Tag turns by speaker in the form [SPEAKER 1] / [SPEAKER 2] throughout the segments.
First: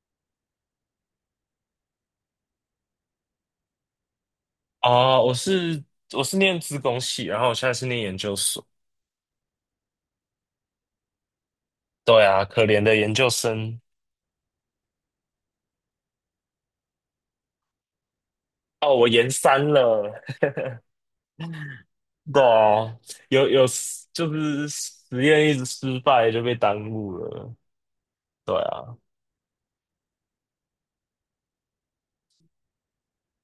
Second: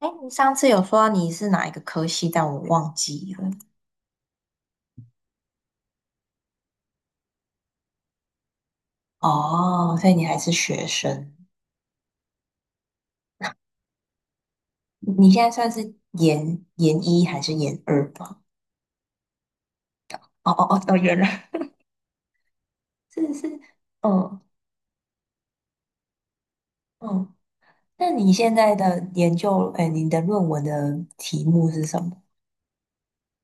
[SPEAKER 1] 哎，你上次有说你是哪一个科系，但我忘记了。
[SPEAKER 2] 哦，我是念资工系，然后我现在是念研究所。
[SPEAKER 1] 哦，所以你还是学生，
[SPEAKER 2] 对啊，可怜的研究生。
[SPEAKER 1] 你现在算是研一还是研二吧？
[SPEAKER 2] 哦，我研三了。
[SPEAKER 1] 哦，研二，
[SPEAKER 2] 对啊，
[SPEAKER 1] 是
[SPEAKER 2] 有
[SPEAKER 1] 是，
[SPEAKER 2] 有就
[SPEAKER 1] 嗯
[SPEAKER 2] 是实验一直失败就被耽误
[SPEAKER 1] 嗯。
[SPEAKER 2] 了。
[SPEAKER 1] 那你现
[SPEAKER 2] 对
[SPEAKER 1] 在
[SPEAKER 2] 啊，
[SPEAKER 1] 的研究，哎，你的论文的题目是什么？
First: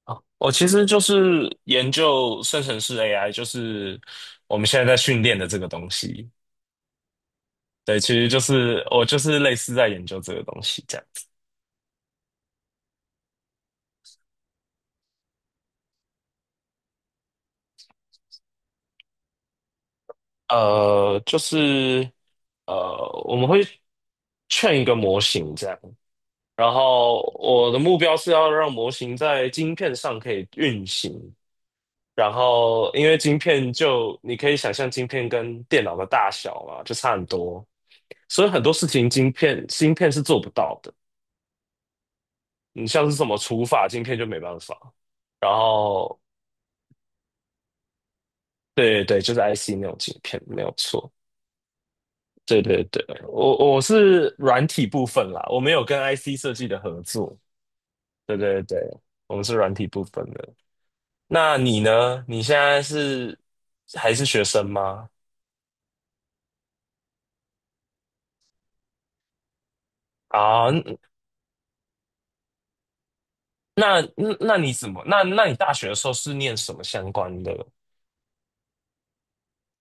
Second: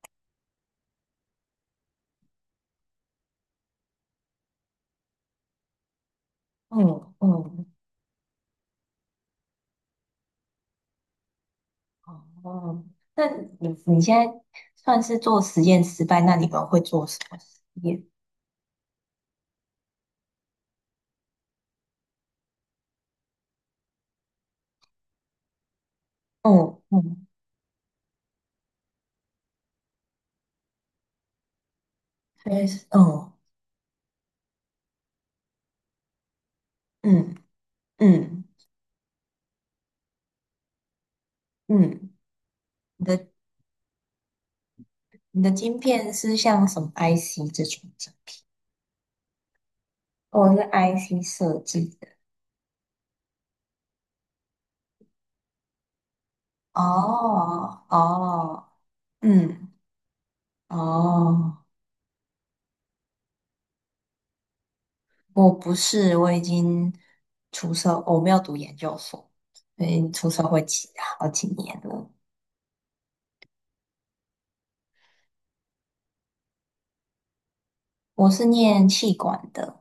[SPEAKER 2] 我其实就是研究生成式 AI，就是我们现在在训练的这个东西。
[SPEAKER 1] 嗯嗯，
[SPEAKER 2] 对，其实就是我就是类似在研究这个东西这样子。
[SPEAKER 1] 哦，那你现在算是做实验失败，那你们会做什么实验？
[SPEAKER 2] 呃，就是我们会劝一个模型这样。然
[SPEAKER 1] 嗯
[SPEAKER 2] 后
[SPEAKER 1] 嗯，
[SPEAKER 2] 我的目标是要让模型在晶片上可以运行，然
[SPEAKER 1] 所以是
[SPEAKER 2] 后因为
[SPEAKER 1] 哦
[SPEAKER 2] 晶片就你可以想象晶片跟电脑的大小嘛，就差很
[SPEAKER 1] 嗯
[SPEAKER 2] 多，
[SPEAKER 1] 嗯
[SPEAKER 2] 所以很多事情晶片芯片是做不到的。
[SPEAKER 1] 嗯嗯，
[SPEAKER 2] 你
[SPEAKER 1] 你
[SPEAKER 2] 像是什
[SPEAKER 1] 的。
[SPEAKER 2] 么除法晶片就没办法。
[SPEAKER 1] 你的
[SPEAKER 2] 然
[SPEAKER 1] 晶片
[SPEAKER 2] 后
[SPEAKER 1] 是像什么 IC 这种晶片？
[SPEAKER 2] 对对对，就是 IC 那种晶片
[SPEAKER 1] 我是
[SPEAKER 2] 没有错。
[SPEAKER 1] IC 设计的。
[SPEAKER 2] 对对对，我是软体部分啦，我没有跟 IC 设计的合作。
[SPEAKER 1] 哦
[SPEAKER 2] 对对
[SPEAKER 1] 哦，
[SPEAKER 2] 对，我们是
[SPEAKER 1] 嗯
[SPEAKER 2] 软体部分的。那
[SPEAKER 1] 哦，
[SPEAKER 2] 你呢？你现在是还是学生吗？
[SPEAKER 1] 我不是，我已经我没有读研究所，所以出社会
[SPEAKER 2] 啊，
[SPEAKER 1] 几好几年了。
[SPEAKER 2] 那你怎么？那你大学的时候是念什么相关的？
[SPEAKER 1] 我是念气管的，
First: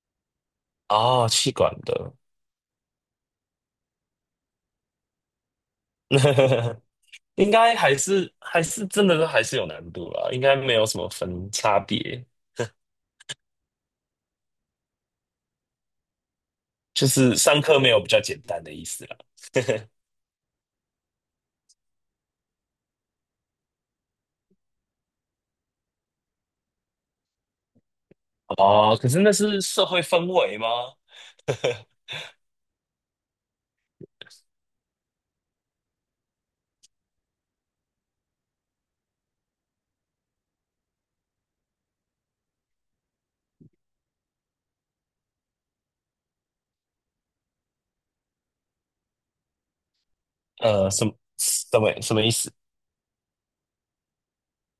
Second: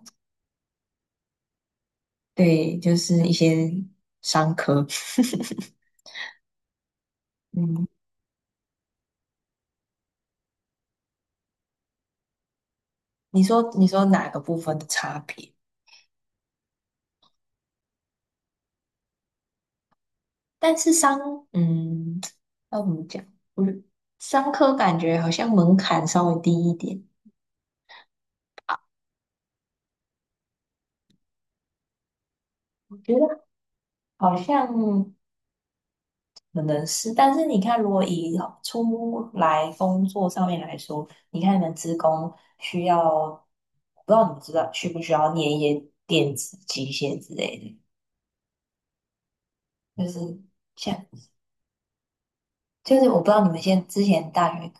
[SPEAKER 2] 哦，气管的，
[SPEAKER 1] 对，就是一些商科。
[SPEAKER 2] 应该
[SPEAKER 1] 嗯，
[SPEAKER 2] 还是真的还是有难度啦，应该没有什么分差别，
[SPEAKER 1] 你说哪个部分的差别？
[SPEAKER 2] 就是上课没有比较简单的意思啦。
[SPEAKER 1] 但是商，嗯，要怎么讲？我觉得商科感觉好像门槛稍微低一点，
[SPEAKER 2] 哦，可是那是社会氛围吗？
[SPEAKER 1] 我觉得好像可能是。但是你看，如果以出来工作上面来说，你看你们职工需要，不知道你们知道需不需要念一些电子、机械之类的，就是
[SPEAKER 2] 呃，
[SPEAKER 1] 像
[SPEAKER 2] 什么什么什么意思？
[SPEAKER 1] 就是我不知道你们现在之前大学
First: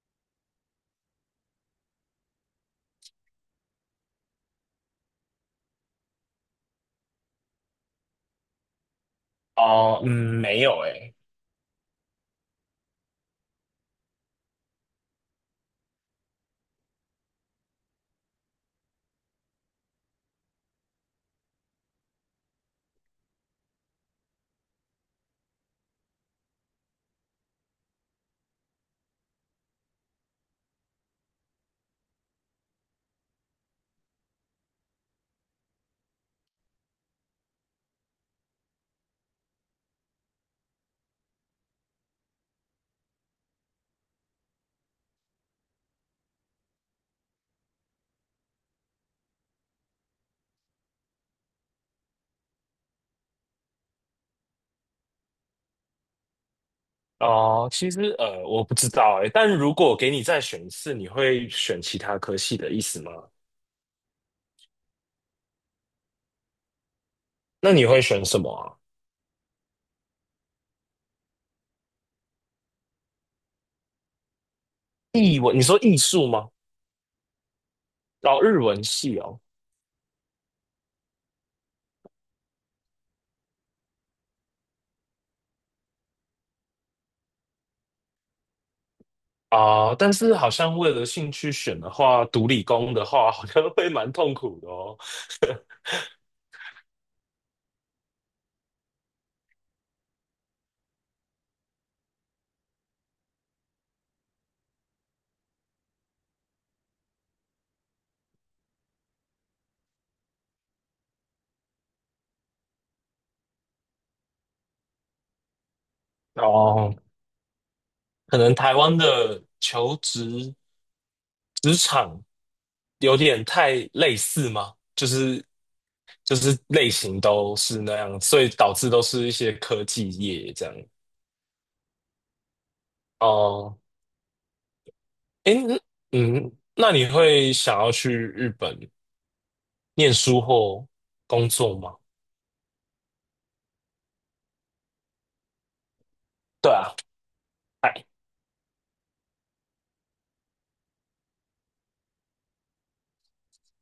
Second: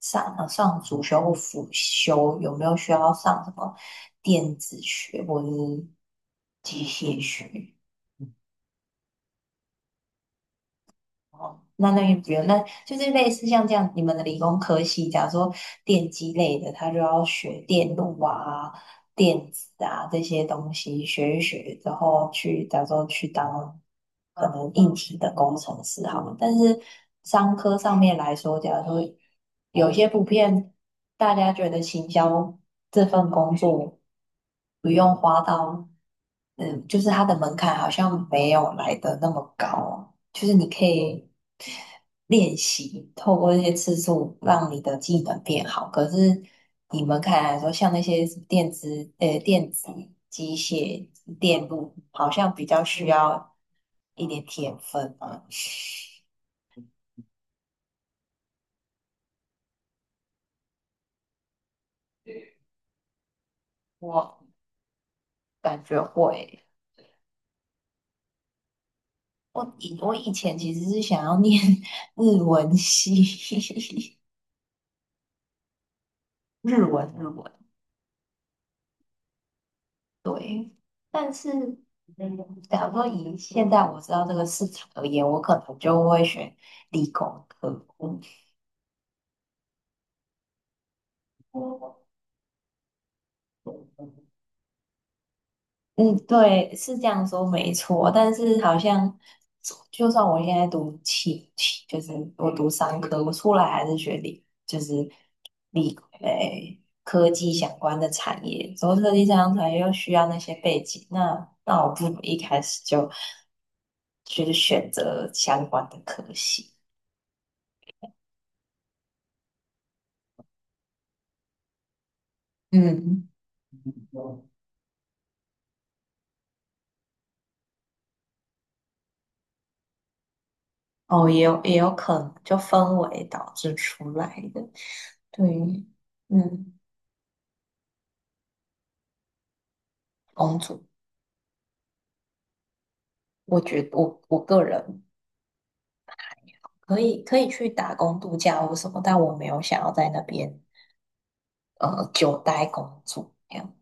[SPEAKER 1] 上主修或辅修有没有需要上什么电子学或者是机械学？
[SPEAKER 2] 哦，嗯，没有诶、
[SPEAKER 1] 那也不用，那就是类似像这样，你们的理工科系，假如说电机类的，他就要学电路啊、电子啊这些东西，学一学之后去，假如说去当可能硬体的工程师好了。但是商科上面来说，假如说有些普遍大家觉得行销这份工作不用花到，嗯，就是它的门槛好像没有来的那么高哦，就是你可以。练习，透过这些次数让你的技能变好。可是你们看来说，像那些电子、机械、电路，好像比较需要一点天分啊。
[SPEAKER 2] 哦，其实我不知道哎，但如果给你再选一次，你会选其他科系 的意思吗？
[SPEAKER 1] 我感觉会，
[SPEAKER 2] 那你会选什么啊？
[SPEAKER 1] 我以前其实是想要念 日文系，
[SPEAKER 2] 艺文，你说艺术吗？
[SPEAKER 1] 日文。
[SPEAKER 2] 哦，日文系哦，
[SPEAKER 1] 对，但是，嗯，假如说以现在我知道这个市场而言，我可能就会选理工科。
[SPEAKER 2] 啊、但是好像为了兴趣选的话，读理工的话，好像会蛮痛苦的哦。
[SPEAKER 1] 嗯，对，是这样说没错，但是好像就算我现在读气，气就是我读商科，我出来还是学理，就是理诶、科技相关的产业，做科技相关产业又需要那些背景，那我不如一开始就就是选择相关的科系。
[SPEAKER 2] 哦，可能台湾的求职职场有
[SPEAKER 1] 嗯，
[SPEAKER 2] 点太类似吗？就是类型都是那样，所以导致都是一些科技业这样。
[SPEAKER 1] 哦，也有可能，就氛围导致
[SPEAKER 2] 哦，
[SPEAKER 1] 出来的。对，
[SPEAKER 2] 诶，
[SPEAKER 1] 于
[SPEAKER 2] 嗯，
[SPEAKER 1] 嗯，
[SPEAKER 2] 那你会想要去日本念书
[SPEAKER 1] 公主，
[SPEAKER 2] 或工作吗？
[SPEAKER 1] 我觉得我个人
[SPEAKER 2] 对啊，
[SPEAKER 1] 可以去打
[SPEAKER 2] 哎，
[SPEAKER 1] 工度假或什么，但我没有想要在那边呃久待工作这样。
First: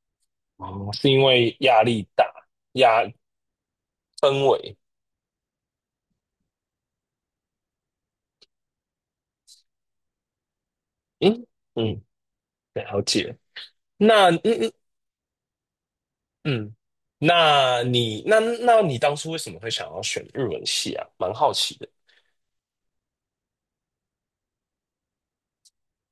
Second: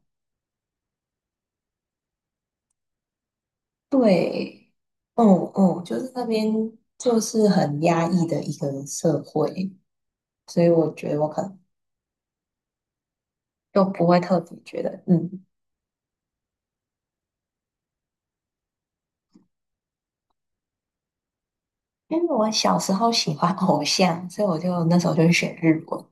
[SPEAKER 2] 哦，是因为压力大，压氛
[SPEAKER 1] 对，
[SPEAKER 2] 围，
[SPEAKER 1] 嗯嗯，就是那边就是很压抑的一个社会，所以我觉得我可
[SPEAKER 2] 嗯
[SPEAKER 1] 能
[SPEAKER 2] 嗯，了解。
[SPEAKER 1] 就不会
[SPEAKER 2] 那嗯
[SPEAKER 1] 特别
[SPEAKER 2] 嗯
[SPEAKER 1] 觉得，嗯，
[SPEAKER 2] 嗯，那你那那你当初为什么会想要选日文系啊？蛮好奇的。
[SPEAKER 1] 因为我小时候喜欢偶像，所以我就那时候就选日文。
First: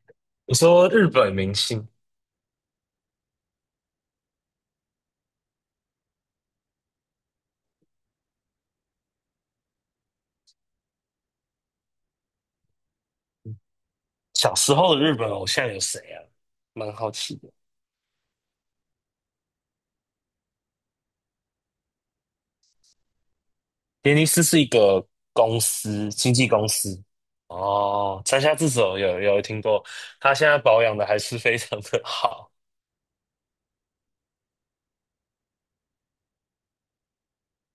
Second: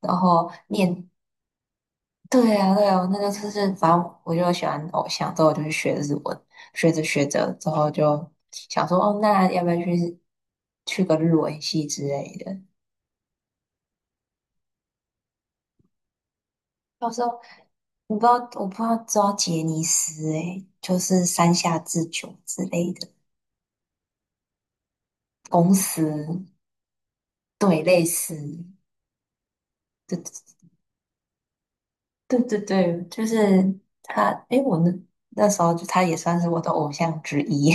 [SPEAKER 1] 然后
[SPEAKER 2] 你说日
[SPEAKER 1] 念
[SPEAKER 2] 本明星，
[SPEAKER 1] 对呀，对呀，我那个就是反正我就喜欢偶像，之后我就去学日文，学着学着之后就想说，哦，那要不要去个日文系之类的？
[SPEAKER 2] 小时候的日本偶像有谁啊？蛮
[SPEAKER 1] 到
[SPEAKER 2] 好
[SPEAKER 1] 时候
[SPEAKER 2] 奇的。
[SPEAKER 1] 我不知道，我不知道知道杰尼斯诶，就是山下智久之类的
[SPEAKER 2] 杰尼斯是一个公
[SPEAKER 1] 公司，
[SPEAKER 2] 司，经纪公司。
[SPEAKER 1] 对，类
[SPEAKER 2] 哦，
[SPEAKER 1] 似，
[SPEAKER 2] 山下智久有听过，他现在
[SPEAKER 1] 对
[SPEAKER 2] 保养的还是非常的
[SPEAKER 1] 对
[SPEAKER 2] 好。
[SPEAKER 1] 对对，就是他，诶，那时候就他也算是我的偶像之一，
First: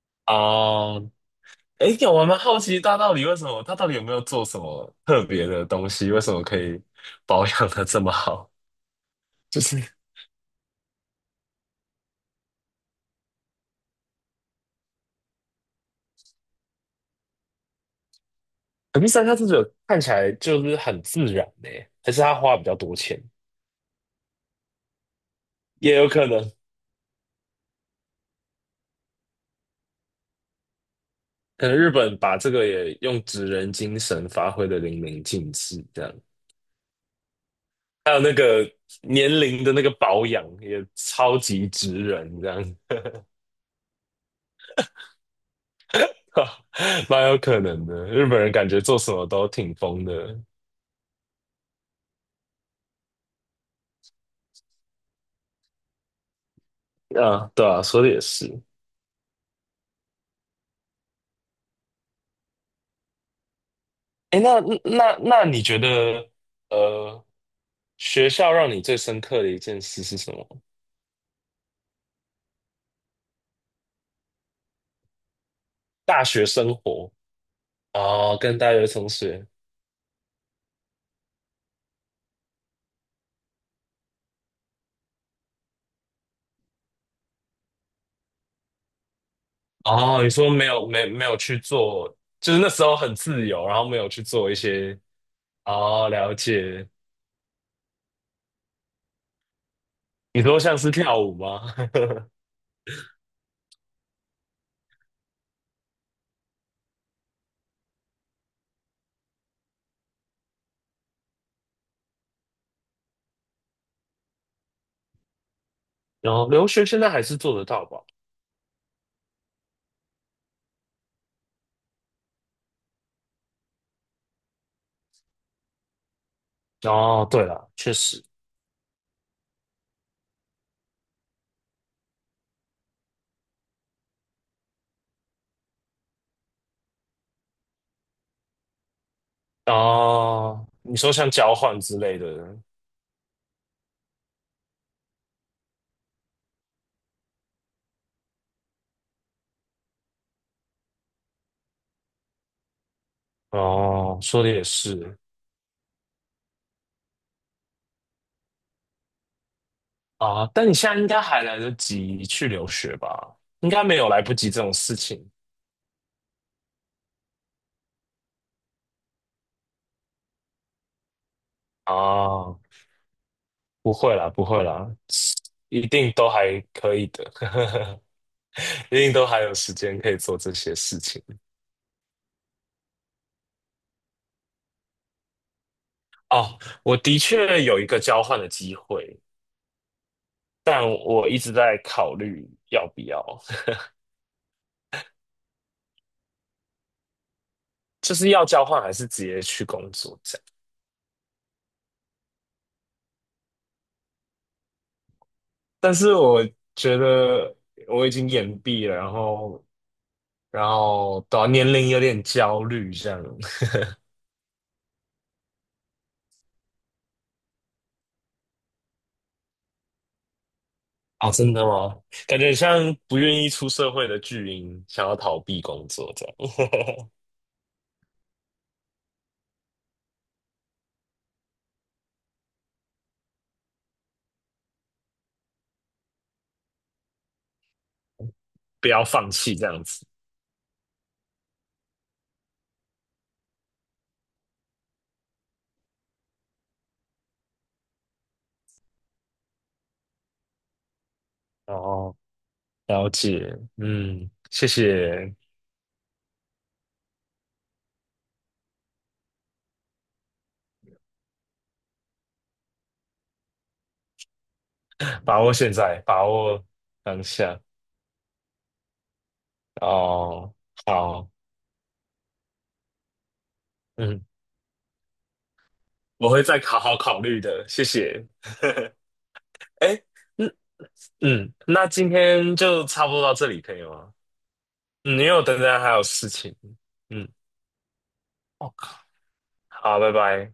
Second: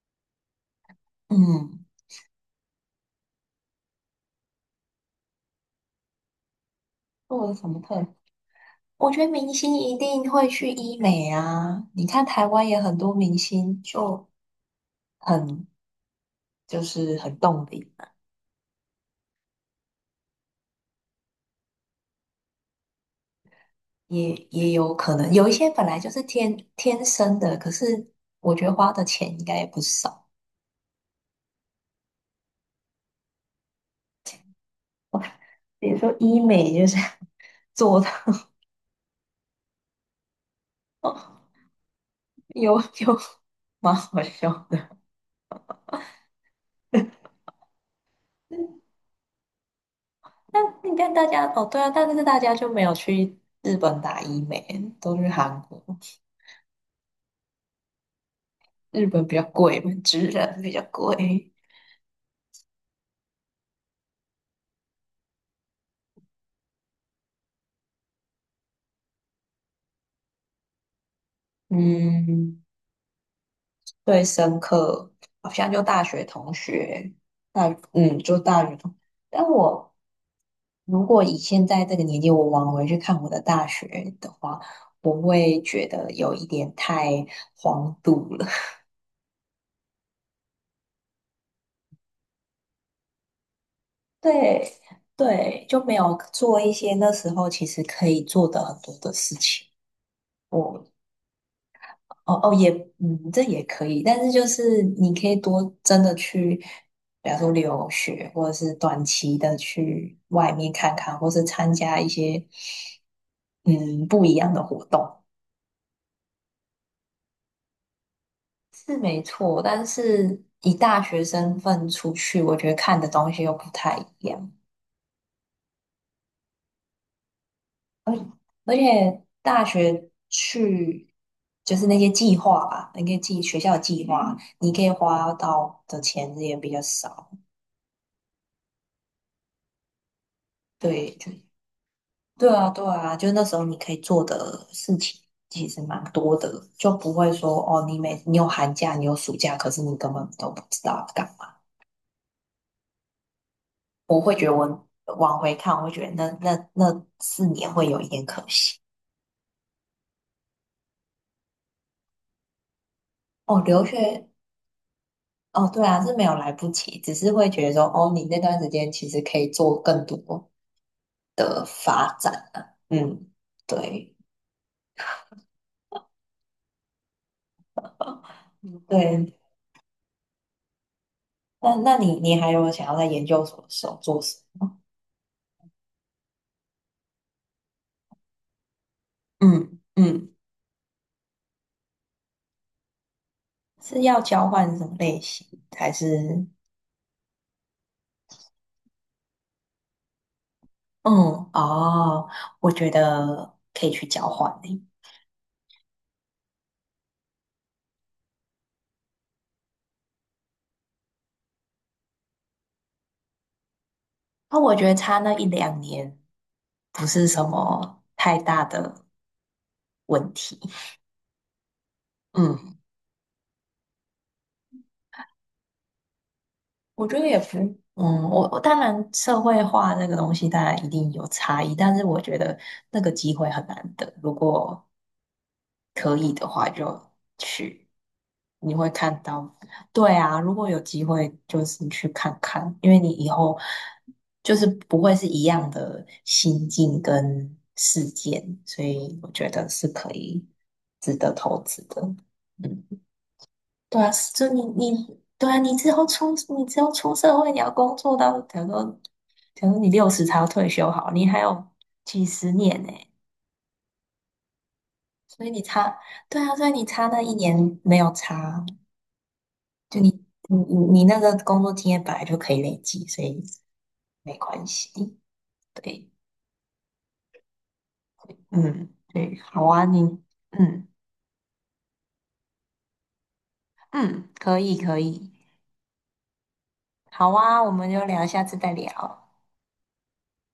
[SPEAKER 2] 哦，
[SPEAKER 1] 嗯，
[SPEAKER 2] 哎，我蛮好奇大到底为什么，他到底有没有做什么特别的东西？为什么可以保
[SPEAKER 1] 我了什
[SPEAKER 2] 养
[SPEAKER 1] 么
[SPEAKER 2] 的这
[SPEAKER 1] 特
[SPEAKER 2] 么好？
[SPEAKER 1] 我觉得明
[SPEAKER 2] 就
[SPEAKER 1] 星
[SPEAKER 2] 是，
[SPEAKER 1] 一定会去医美啊，你看台湾也很多明星很就很动笔，
[SPEAKER 2] 可是山下智久看起来就是很自然呢，还是他花比较多钱？
[SPEAKER 1] 也有可能有一些本
[SPEAKER 2] 也
[SPEAKER 1] 来就
[SPEAKER 2] 有
[SPEAKER 1] 是
[SPEAKER 2] 可能，
[SPEAKER 1] 天天生的，可是我觉得花的钱应该也不少。
[SPEAKER 2] 可能日本把这个也用职人精神发挥的淋漓尽致，
[SPEAKER 1] 比如
[SPEAKER 2] 这
[SPEAKER 1] 说
[SPEAKER 2] 样。
[SPEAKER 1] 医美就是 做的，
[SPEAKER 2] 还有那个年龄的那个保养也超 级直人，这样，
[SPEAKER 1] 有有蛮好笑的。
[SPEAKER 2] 蛮有可能的。日本人感觉做什么都挺疯的，
[SPEAKER 1] 那你看大家哦，对啊，但是大家就没有去日本打医美，都去韩国。
[SPEAKER 2] 啊，对啊，说的也是。
[SPEAKER 1] 日本比较贵嘛，直人比较贵。
[SPEAKER 2] 哎，那你觉得，呃，学校让你最深刻的一件事是什么？
[SPEAKER 1] 嗯，最深刻好像就大
[SPEAKER 2] 大
[SPEAKER 1] 学
[SPEAKER 2] 学
[SPEAKER 1] 同
[SPEAKER 2] 生活
[SPEAKER 1] 学，
[SPEAKER 2] 哦，
[SPEAKER 1] 就
[SPEAKER 2] 跟
[SPEAKER 1] 大
[SPEAKER 2] 大
[SPEAKER 1] 学
[SPEAKER 2] 学
[SPEAKER 1] 同。
[SPEAKER 2] 同
[SPEAKER 1] 但
[SPEAKER 2] 学
[SPEAKER 1] 我如果以现在这个年纪，我往回去看我的大学的话，我会觉得有一点太荒度了。
[SPEAKER 2] 哦，你说没有去做，就是那时候很自由，然后没有 去做一
[SPEAKER 1] 对
[SPEAKER 2] 些
[SPEAKER 1] 对，就没
[SPEAKER 2] 哦，
[SPEAKER 1] 有
[SPEAKER 2] 了
[SPEAKER 1] 做一
[SPEAKER 2] 解。
[SPEAKER 1] 些那时候其实可以做的很多的事情。
[SPEAKER 2] 你说像
[SPEAKER 1] 我。
[SPEAKER 2] 是跳舞吗？
[SPEAKER 1] 哦哦，也，嗯，这也可以，但是就是你可以多真的去，比方说留学，或者是短期的去外面看看，或是参加一些嗯不一样的活动，
[SPEAKER 2] 哦，留学现在还是做得到吧？
[SPEAKER 1] 是没错。但是以大学身份出去，我觉得看的东西又不太一样，
[SPEAKER 2] 哦，对了，确实。
[SPEAKER 1] 而且大学去就是那些计划吧，那个计学校计划，你可以花到的钱也比较少。
[SPEAKER 2] 哦，你说
[SPEAKER 1] 对，
[SPEAKER 2] 像交换之类
[SPEAKER 1] 对
[SPEAKER 2] 的，
[SPEAKER 1] 啊，对啊，就那时候你可以做的事情其实蛮多的，就不会说哦，你有寒假，你有暑假，可是你根本都不知道要干嘛。
[SPEAKER 2] 哦，
[SPEAKER 1] 我会
[SPEAKER 2] 说
[SPEAKER 1] 觉
[SPEAKER 2] 的
[SPEAKER 1] 得
[SPEAKER 2] 也
[SPEAKER 1] 我
[SPEAKER 2] 是
[SPEAKER 1] 往回看，我会觉得那四年会有一点可惜。
[SPEAKER 2] 啊。但你现在应该还来得及去留学吧？
[SPEAKER 1] 哦，
[SPEAKER 2] 应该
[SPEAKER 1] 留
[SPEAKER 2] 没有来
[SPEAKER 1] 学，
[SPEAKER 2] 不及这种事情
[SPEAKER 1] 哦，对啊，是没有来不及，只是会觉得说，哦，你那段时间其实可以做更多。
[SPEAKER 2] 啊。
[SPEAKER 1] 嗯，
[SPEAKER 2] 不
[SPEAKER 1] 对
[SPEAKER 2] 会啦，不会啦，一定都还可以的，一定都
[SPEAKER 1] 对。
[SPEAKER 2] 还有时间可以做这些事情。
[SPEAKER 1] 那你还有想要在研究所的时候做什
[SPEAKER 2] 哦，我的确有一个交换的机会，
[SPEAKER 1] 么？嗯嗯，
[SPEAKER 2] 但我一直在考虑要不要。
[SPEAKER 1] 是要交换什么类型，还是？
[SPEAKER 2] 就是要交换还是直接去工作这样。
[SPEAKER 1] 嗯，哦，我觉得可以去交换诶。
[SPEAKER 2] 但是我觉得我已经延毕了，然后到年龄有点焦虑这样。
[SPEAKER 1] 那我觉得差那一两年不是什么太大的问题。
[SPEAKER 2] 哦，真的吗？感觉
[SPEAKER 1] 嗯，
[SPEAKER 2] 像不愿意出社会的巨婴，想要逃避工作这样，
[SPEAKER 1] 我觉得也不，嗯，我当然社会化那个东西当然一定有差异，但是我觉得那个机会很难得。如果可以的话就去，你 会
[SPEAKER 2] 不要
[SPEAKER 1] 看
[SPEAKER 2] 放弃
[SPEAKER 1] 到，
[SPEAKER 2] 这样子。
[SPEAKER 1] 对啊，如果有机会就是去看看，因为你以后就是不会是一样的心境跟事件，所以我觉得是可以值得投资的。
[SPEAKER 2] 哦，
[SPEAKER 1] 嗯，
[SPEAKER 2] 了解，
[SPEAKER 1] 对啊，
[SPEAKER 2] 嗯，
[SPEAKER 1] 就你
[SPEAKER 2] 谢
[SPEAKER 1] 你
[SPEAKER 2] 谢，
[SPEAKER 1] 对啊，你之后出社会，你要工作到，假如说你60才要退休，好，你还有几十年呢、
[SPEAKER 2] 把
[SPEAKER 1] 所以
[SPEAKER 2] 握
[SPEAKER 1] 你
[SPEAKER 2] 现
[SPEAKER 1] 差，
[SPEAKER 2] 在，把
[SPEAKER 1] 对啊，
[SPEAKER 2] 握
[SPEAKER 1] 所以你差那
[SPEAKER 2] 当
[SPEAKER 1] 一
[SPEAKER 2] 下。
[SPEAKER 1] 年没有差，就你
[SPEAKER 2] 哦，
[SPEAKER 1] 你你你那
[SPEAKER 2] 好，
[SPEAKER 1] 个工作经验本来就可以累积，所以
[SPEAKER 2] 嗯，
[SPEAKER 1] 没关系。对，
[SPEAKER 2] 我会再好好考虑的，谢谢。
[SPEAKER 1] 嗯，对，好啊，你，
[SPEAKER 2] 哎。那
[SPEAKER 1] 嗯
[SPEAKER 2] 嗯，那今天就差不多到这里，可以吗？
[SPEAKER 1] 嗯，可以可
[SPEAKER 2] 嗯，因
[SPEAKER 1] 以，
[SPEAKER 2] 为我等等还有事情。嗯，
[SPEAKER 1] 好啊，我们就聊，下次
[SPEAKER 2] 我
[SPEAKER 1] 再
[SPEAKER 2] 靠。
[SPEAKER 1] 聊。
[SPEAKER 2] 好，拜拜。